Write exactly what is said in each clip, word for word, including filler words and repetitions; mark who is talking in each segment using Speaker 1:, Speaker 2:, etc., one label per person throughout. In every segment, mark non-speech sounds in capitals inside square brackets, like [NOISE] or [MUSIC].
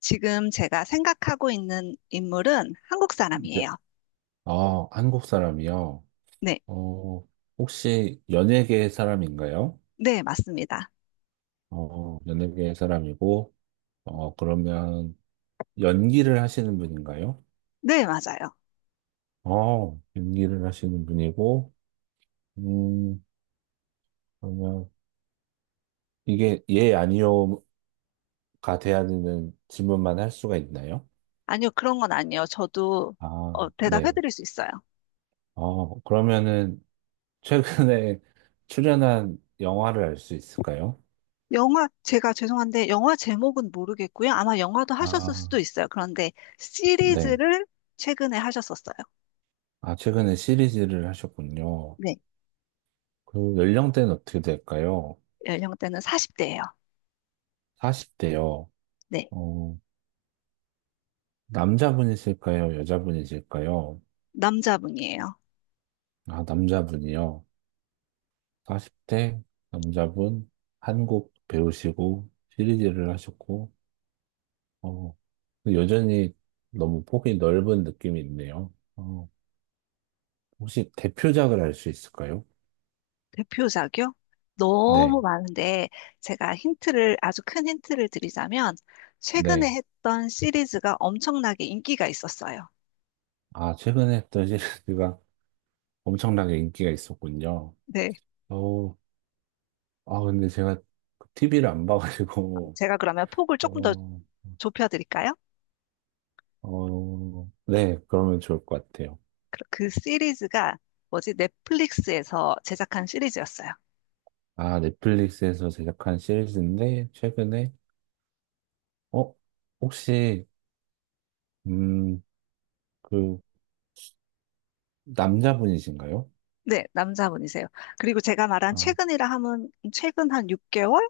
Speaker 1: 지금 제가 생각하고 있는 인물은 한국
Speaker 2: 네.
Speaker 1: 사람이에요.
Speaker 2: 아, 한국 사람이요?
Speaker 1: 네,
Speaker 2: 어, 혹시 연예계 사람인가요?
Speaker 1: 네, 맞습니다.
Speaker 2: 어, 연예계 사람이고, 어, 그러면 연기를 하시는 분인가요?
Speaker 1: 네, 맞아요.
Speaker 2: 어, 연기를 하시는 분이고, 음, 그러면 이게 예, 아니요가 돼야 되는 질문만 할 수가 있나요?
Speaker 1: 아니요, 그런 건 아니에요. 저도 어,
Speaker 2: 아, 네.
Speaker 1: 대답해드릴 수 있어요.
Speaker 2: 어, 그러면은 최근에 [LAUGHS] 출연한 영화를 알 수 있을까요?
Speaker 1: 영화, 제가 죄송한데, 영화 제목은 모르겠고요. 아마 영화도 하셨을
Speaker 2: 아,
Speaker 1: 수도 있어요. 그런데
Speaker 2: 네.
Speaker 1: 시리즈를 최근에 하셨었어요.
Speaker 2: 아, 최근에 시리즈를 하셨군요.
Speaker 1: 네,
Speaker 2: 그 연령대는 어떻게 될까요?
Speaker 1: 연령대는 사십 대예요.
Speaker 2: 사십 대요.
Speaker 1: 네,
Speaker 2: 어, 남자분이실까요? 여자분이실까요?
Speaker 1: 남자분이에요.
Speaker 2: 아, 남자분이요. 사십 대 남자분 한국 배우시고 시리즈를 하셨고, 어, 여전히 너무 폭이 넓은 느낌이 있네요. 어, 혹시 대표작을 알 수 있을까요?
Speaker 1: 대표작이요? 너무
Speaker 2: 네,
Speaker 1: 많은데 제가 힌트를 아주 큰 힌트를 드리자면 최근에
Speaker 2: 네.
Speaker 1: 했던 시리즈가 엄청나게 인기가 있었어요.
Speaker 2: 아, 최근에 했던 [LAUGHS] 시리즈가 엄청나게 인기가 있었군요.
Speaker 1: 네,
Speaker 2: 어, 아, 근데 제가 티비를 안 봐가지고,
Speaker 1: 제가 그러면 폭을 조금 더
Speaker 2: 어,
Speaker 1: 좁혀 드릴까요?
Speaker 2: 어, 네, 그러면 좋을 것 같아요.
Speaker 1: 그, 그 시리즈가 뭐지? 넷플릭스에서 제작한 시리즈였어요.
Speaker 2: 아, 넷플릭스에서 제작한 시리즈인데, 최근에, 어, 혹시, 음, 그, 남자분이신가요?
Speaker 1: 네, 남자분이세요. 그리고 제가 말한
Speaker 2: 아,
Speaker 1: 최근이라 하면 최근 한 육 개월?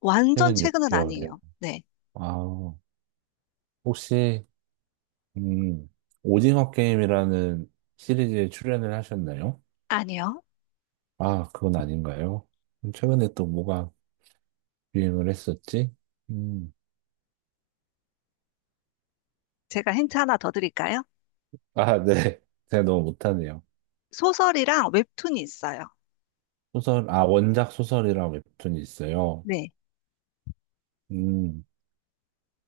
Speaker 1: 완전
Speaker 2: 최근
Speaker 1: 최근은
Speaker 2: 육 개월이요.
Speaker 1: 아니에요. 네,
Speaker 2: 아, 혹시, 음, 오징어 게임이라는 시리즈에 출연을 하셨나요?
Speaker 1: 아니요.
Speaker 2: 아, 그건 아닌가요? 최근에 또 뭐가 유행을 했었지? 음,
Speaker 1: 제가 힌트 하나 더 드릴까요?
Speaker 2: 아, 네. [LAUGHS] 제가 너무 못하네요.
Speaker 1: 소설이랑 웹툰이 있어요.
Speaker 2: 소설, 아, 원작 소설이랑 웹툰이 있어요.
Speaker 1: 네.
Speaker 2: 음,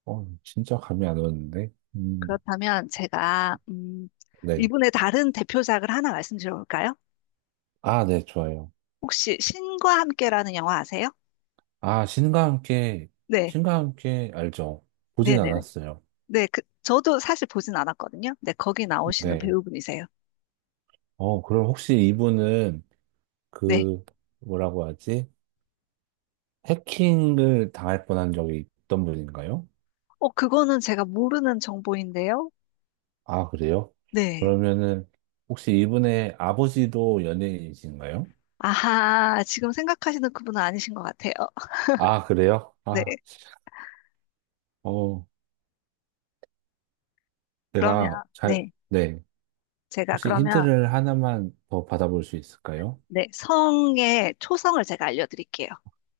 Speaker 2: 어, 진짜 감이 안 오는데? 음,
Speaker 1: 그렇다면 제가 음,
Speaker 2: 네.
Speaker 1: 이분의 다른 대표작을 하나 말씀드려볼까요?
Speaker 2: 아, 네, 좋아요.
Speaker 1: 혹시 신과 함께라는 영화 아세요?
Speaker 2: 아, 신과 함께,
Speaker 1: 네,
Speaker 2: 신과 함께 알죠. 보진
Speaker 1: 네, 네, 네.
Speaker 2: 않았어요.
Speaker 1: 네, 그 저도 사실 보진 않았거든요. 네, 거기 나오시는
Speaker 2: 네.
Speaker 1: 배우분이세요.
Speaker 2: 어, 그럼 혹시 이분은
Speaker 1: 네.
Speaker 2: 그, 뭐라고 하지? 해킹을 당할 뻔한 적이 있던 분인가요?
Speaker 1: 어, 그거는 제가 모르는 정보인데요.
Speaker 2: 아, 그래요?
Speaker 1: 네.
Speaker 2: 그러면은, 혹시 이분의 아버지도 연예인이신가요?
Speaker 1: 아하, 지금 생각하시는 그분은 아니신 것 같아요. 어,
Speaker 2: 아, 그래요?
Speaker 1: 네.
Speaker 2: 아, 어,
Speaker 1: 그러면
Speaker 2: 제가 잘,
Speaker 1: 네,
Speaker 2: 네.
Speaker 1: 제가
Speaker 2: 혹시
Speaker 1: 그러면
Speaker 2: 힌트를 하나만 더 받아볼 수 있을까요?
Speaker 1: 네, 성의 초성을 제가 알려드릴게요.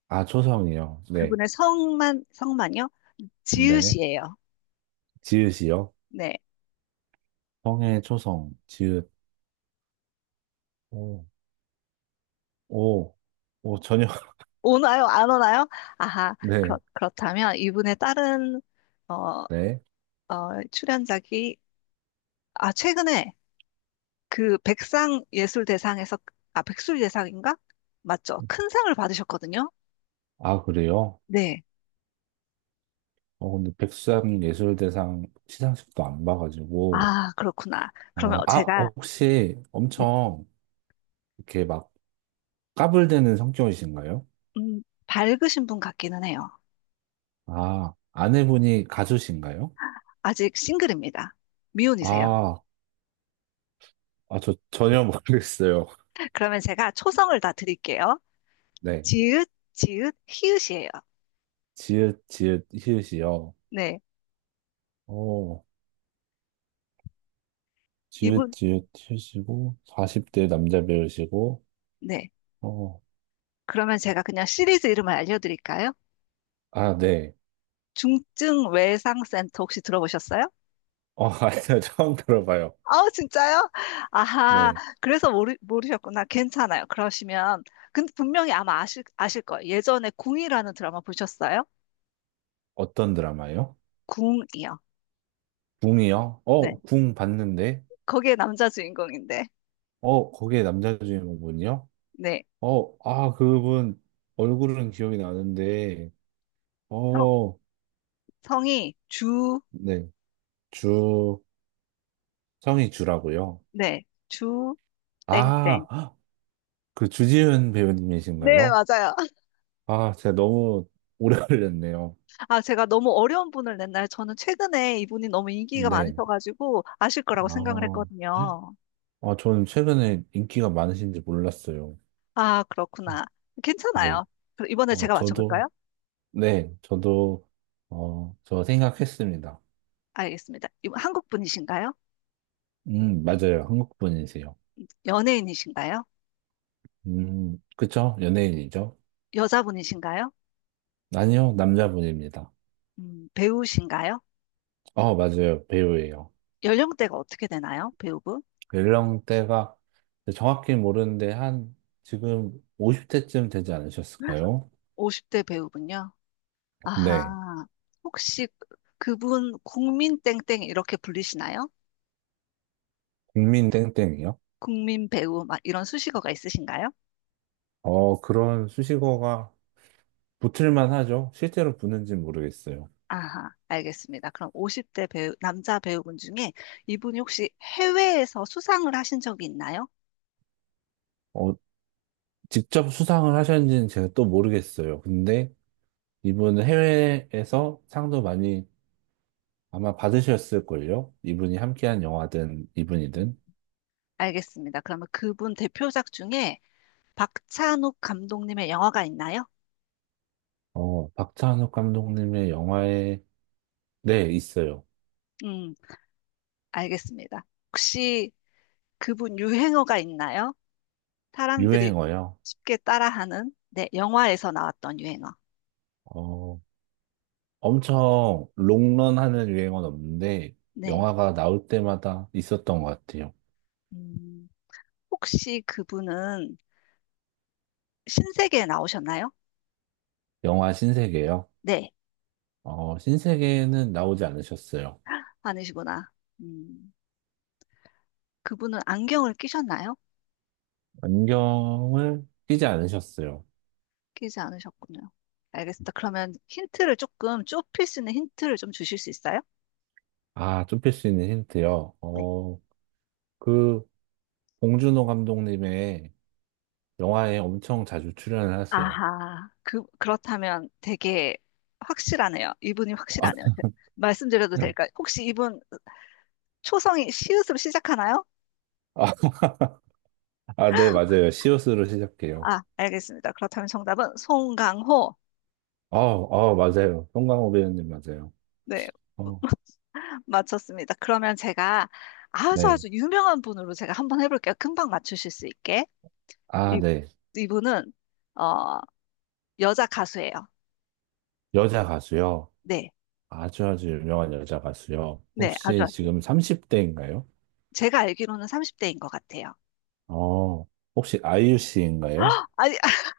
Speaker 2: 아, 초성이요. 네.
Speaker 1: 그분의 성만 성만요?
Speaker 2: 네.
Speaker 1: 지읒이에요.
Speaker 2: 지읒이요.
Speaker 1: 네.
Speaker 2: 성의 초성, 지읒. 오, 오, 오, 전혀. [LAUGHS]
Speaker 1: 오나요? 안 오나요? 아하, 그렇,
Speaker 2: 네.
Speaker 1: 그렇다면 이분의 다른, 어, 어,
Speaker 2: 네.
Speaker 1: 출연작이, 아, 최근에 그 백상예술대상에서, 아, 백술예상인가? 맞죠? 큰 상을 받으셨거든요?
Speaker 2: 아, 그래요?
Speaker 1: 네.
Speaker 2: 어, 근데 백수장 예술대상 시상식도 안 봐가지고.
Speaker 1: 아, 그렇구나.
Speaker 2: 아,
Speaker 1: 그러면
Speaker 2: 아,
Speaker 1: 제가,
Speaker 2: 혹시
Speaker 1: 네,
Speaker 2: 엄청 이렇게 막 까불대는 성격이신가요?
Speaker 1: 음, 밝으신 분 같기는 해요.
Speaker 2: 아, 아내분이 가수신가요?
Speaker 1: 아직 싱글입니다. 미혼이세요.
Speaker 2: 아, 아, 저 전혀 모르겠어요. [LAUGHS]
Speaker 1: [LAUGHS] 그러면 제가 초성을 다 드릴게요.
Speaker 2: 네.
Speaker 1: 지읒, 지읒, 히읗이에요.
Speaker 2: 지읒, 지읒, 히읗이요.
Speaker 1: 네.
Speaker 2: 어,
Speaker 1: 이분,
Speaker 2: 지읒지읒 하시고 사십 대 남자 배우시고
Speaker 1: 네.
Speaker 2: 어,
Speaker 1: 그러면 제가 그냥 시리즈 이름을 알려드릴까요?
Speaker 2: 아, 네.
Speaker 1: 중증 외상 센터 혹시 들어보셨어요?
Speaker 2: 어, [LAUGHS] 아니요. 처음 들어봐요.
Speaker 1: 아우, 진짜요? 아하,
Speaker 2: 네.
Speaker 1: 그래서 모르, 모르셨구나. 괜찮아요. 그러시면, 근데 분명히 아마 아실, 아실 거예요. 예전에 궁이라는 드라마 보셨어요?
Speaker 2: 어떤 드라마요?
Speaker 1: 궁이요.
Speaker 2: 궁이요?
Speaker 1: 네.
Speaker 2: 어, 궁 봤는데.
Speaker 1: 거기에 남자 주인공인데,
Speaker 2: 어, 거기에 남자 주인공분이요?
Speaker 1: 네.
Speaker 2: 어, 아, 그분 얼굴은 기억이 나는데.
Speaker 1: 성,
Speaker 2: 어,
Speaker 1: 성이 주,
Speaker 2: 네. 주 성이 주라고요.
Speaker 1: 네. 주,
Speaker 2: 아,
Speaker 1: 땡땡.
Speaker 2: 헉, 그 주지훈
Speaker 1: 네,
Speaker 2: 배우님이신가요?
Speaker 1: 맞아요. [LAUGHS]
Speaker 2: 아, 제가 너무 오래 [LAUGHS] 걸렸네요.
Speaker 1: 아, 제가 너무 어려운 분을 냈나요? 저는 최근에 이분이 너무 인기가
Speaker 2: 네.
Speaker 1: 많으셔가지고 아실 거라고 생각을
Speaker 2: 아.
Speaker 1: 했거든요.
Speaker 2: 아, 저는 최근에 인기가 많으신지 몰랐어요.
Speaker 1: 아,
Speaker 2: 어,
Speaker 1: 그렇구나.
Speaker 2: 네.
Speaker 1: 괜찮아요. 그럼 이번에
Speaker 2: 어,
Speaker 1: 제가
Speaker 2: 저도,
Speaker 1: 맞춰볼까요?
Speaker 2: 네, 저도, 어, 저 생각했습니다.
Speaker 1: 알겠습니다. 이분 한국 분이신가요?
Speaker 2: 음, 맞아요. 한국분이세요.
Speaker 1: 연예인이신가요?
Speaker 2: 음, 그쵸? 연예인이죠?
Speaker 1: 여자분이신가요?
Speaker 2: 아니요, 남자분입니다.
Speaker 1: 음, 배우신가요?
Speaker 2: 어, 맞아요. 배우예요.
Speaker 1: 연령대가 어떻게 되나요? 배우분?
Speaker 2: 연령대가 정확히 모르는데 한, 지금 오십 대쯤 되지 않으셨을까요?
Speaker 1: 오십 대 배우분요.
Speaker 2: 네.
Speaker 1: 아하. 혹시 그분 국민 땡땡 이렇게 불리시나요?
Speaker 2: 국민 땡땡이요?
Speaker 1: 국민 배우 막 이런 수식어가 있으신가요?
Speaker 2: 어, 그런 수식어가 붙을만 하죠. 실제로 붙는지 모르겠어요.
Speaker 1: 아하, 알겠습니다. 그럼 오십 대 배우, 남자 배우분 중에 이분이 혹시 해외에서 수상을 하신 적이 있나요?
Speaker 2: 어, 직접 수상을 하셨는지는 제가 또 모르겠어요. 근데 이분은 해외에서 상도 많이 아마 받으셨을걸요? 이분이 함께한 영화든 이분이든.
Speaker 1: 알겠습니다. 그러면 그분 대표작 중에 박찬욱 감독님의 영화가 있나요?
Speaker 2: 어, 박찬욱 감독님의 영화에, 네, 있어요.
Speaker 1: 음, 알겠습니다. 혹시 그분 유행어가 있나요? 사람들이
Speaker 2: 유행어요.
Speaker 1: 쉽게 따라하는, 네, 영화에서 나왔던 유행어.
Speaker 2: 어, 엄청 롱런하는 유행어는 없는데,
Speaker 1: 네.
Speaker 2: 영화가 나올 때마다 있었던 것 같아요.
Speaker 1: 음, 혹시 그분은 신세계에 나오셨나요?
Speaker 2: 영화 신세계요.
Speaker 1: 네,
Speaker 2: 어, 신세계는 나오지 않으셨어요.
Speaker 1: 아니시구나. 음, 그분은 안경을 끼셨나요?
Speaker 2: 안경을 끼지 않으셨어요.
Speaker 1: 끼지 않으셨군요. 알겠습니다. 그러면 힌트를 조금 좁힐 수 있는 힌트를 좀 주실 수 있어요?
Speaker 2: 아, 좁힐 수 있는 힌트요.
Speaker 1: 네.
Speaker 2: 어, 그, 봉준호 감독님의 영화에 엄청 자주 출연을 하세요.
Speaker 1: 아하, 그, 그렇다면 되게 확실하네요. 이분이 확실하네요. 제- 말씀드려도 될까요?
Speaker 2: [LAUGHS]
Speaker 1: 혹시 이분 초성이 시옷으로 시작하나요?
Speaker 2: 아, 아, 아, 네, 맞아요. 시옷으로 시작해요.
Speaker 1: 아, 알겠습니다. 그렇다면 정답은 송강호.
Speaker 2: 어, 어, 맞아요. 송강호 배우님 맞아요.
Speaker 1: 네,
Speaker 2: 어,
Speaker 1: [LAUGHS] 맞췄습니다. 그러면 제가 아주
Speaker 2: 네.
Speaker 1: 아주 유명한 분으로 제가 한번 해볼게요. 금방 맞추실 수 있게.
Speaker 2: 아,
Speaker 1: 이,
Speaker 2: 네.
Speaker 1: 이분은, 어, 여자 가수예요.
Speaker 2: 여자 가수요.
Speaker 1: 네,
Speaker 2: 아주 아주 유명한 여자 가수요.
Speaker 1: 네, 아주
Speaker 2: 혹시
Speaker 1: 아주.
Speaker 2: 지금 삼십 대인가요?
Speaker 1: 제가 알기로는 삼십 대인 것 같아요.
Speaker 2: 어, 혹시 아이유 씨인가요?
Speaker 1: 아니, [LAUGHS]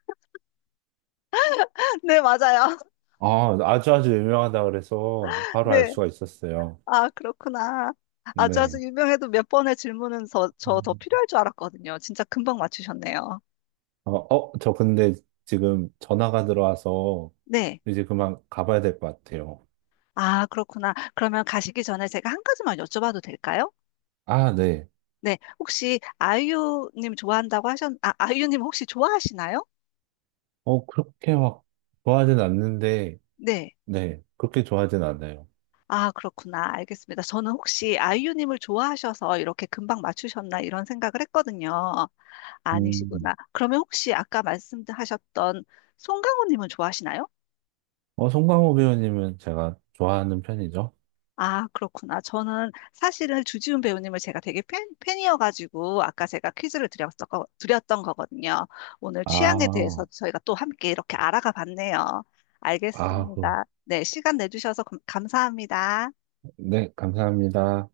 Speaker 1: 네, 맞아요. [LAUGHS]
Speaker 2: 아, 아주 아주 유명하다 그래서 바로 알
Speaker 1: 네.
Speaker 2: 수가 있었어요.
Speaker 1: 아, 그렇구나. 아주 아주
Speaker 2: 네.
Speaker 1: 유명해도 몇 번의 질문은 저 더 필요할 줄 알았거든요. 진짜 금방 맞추셨네요.
Speaker 2: 어, 어, 저 근데 지금 전화가 들어와서
Speaker 1: 네.
Speaker 2: 이제 그만 가봐야 될 것 같아요.
Speaker 1: 아, 그렇구나. 그러면 가시기 전에 제가 한 가지만 여쭤봐도 될까요?
Speaker 2: 아, 네.
Speaker 1: 네. 혹시 아이유님 좋아한다고 하셨, 아, 아이유님 혹시 좋아하시나요?
Speaker 2: 어, 그렇게 막 좋아하진 않는데,
Speaker 1: 네.
Speaker 2: 네. 그렇게 좋아하진 않아요.
Speaker 1: 아, 그렇구나. 알겠습니다. 저는 혹시 아이유님을 좋아하셔서 이렇게 금방 맞추셨나 이런 생각을 했거든요.
Speaker 2: 음.
Speaker 1: 아니시구나. 그러면 혹시 아까 말씀하셨던 송강호님은 좋아하시나요?
Speaker 2: 어, 송강호 배우님은 제가 좋아하는 편이죠.
Speaker 1: 아, 그렇구나. 저는 사실은 주지훈 배우님을 제가 되게 팬, 팬이어가지고 아까 제가 퀴즈를 드렸던, 거, 드렸던 거거든요. 오늘 취향에 대해서
Speaker 2: 아,
Speaker 1: 저희가 또 함께 이렇게 알아가 봤네요.
Speaker 2: 아, 그,
Speaker 1: 알겠습니다. 네, 시간 내주셔서 감- 감사합니다.
Speaker 2: 네. 감사합니다.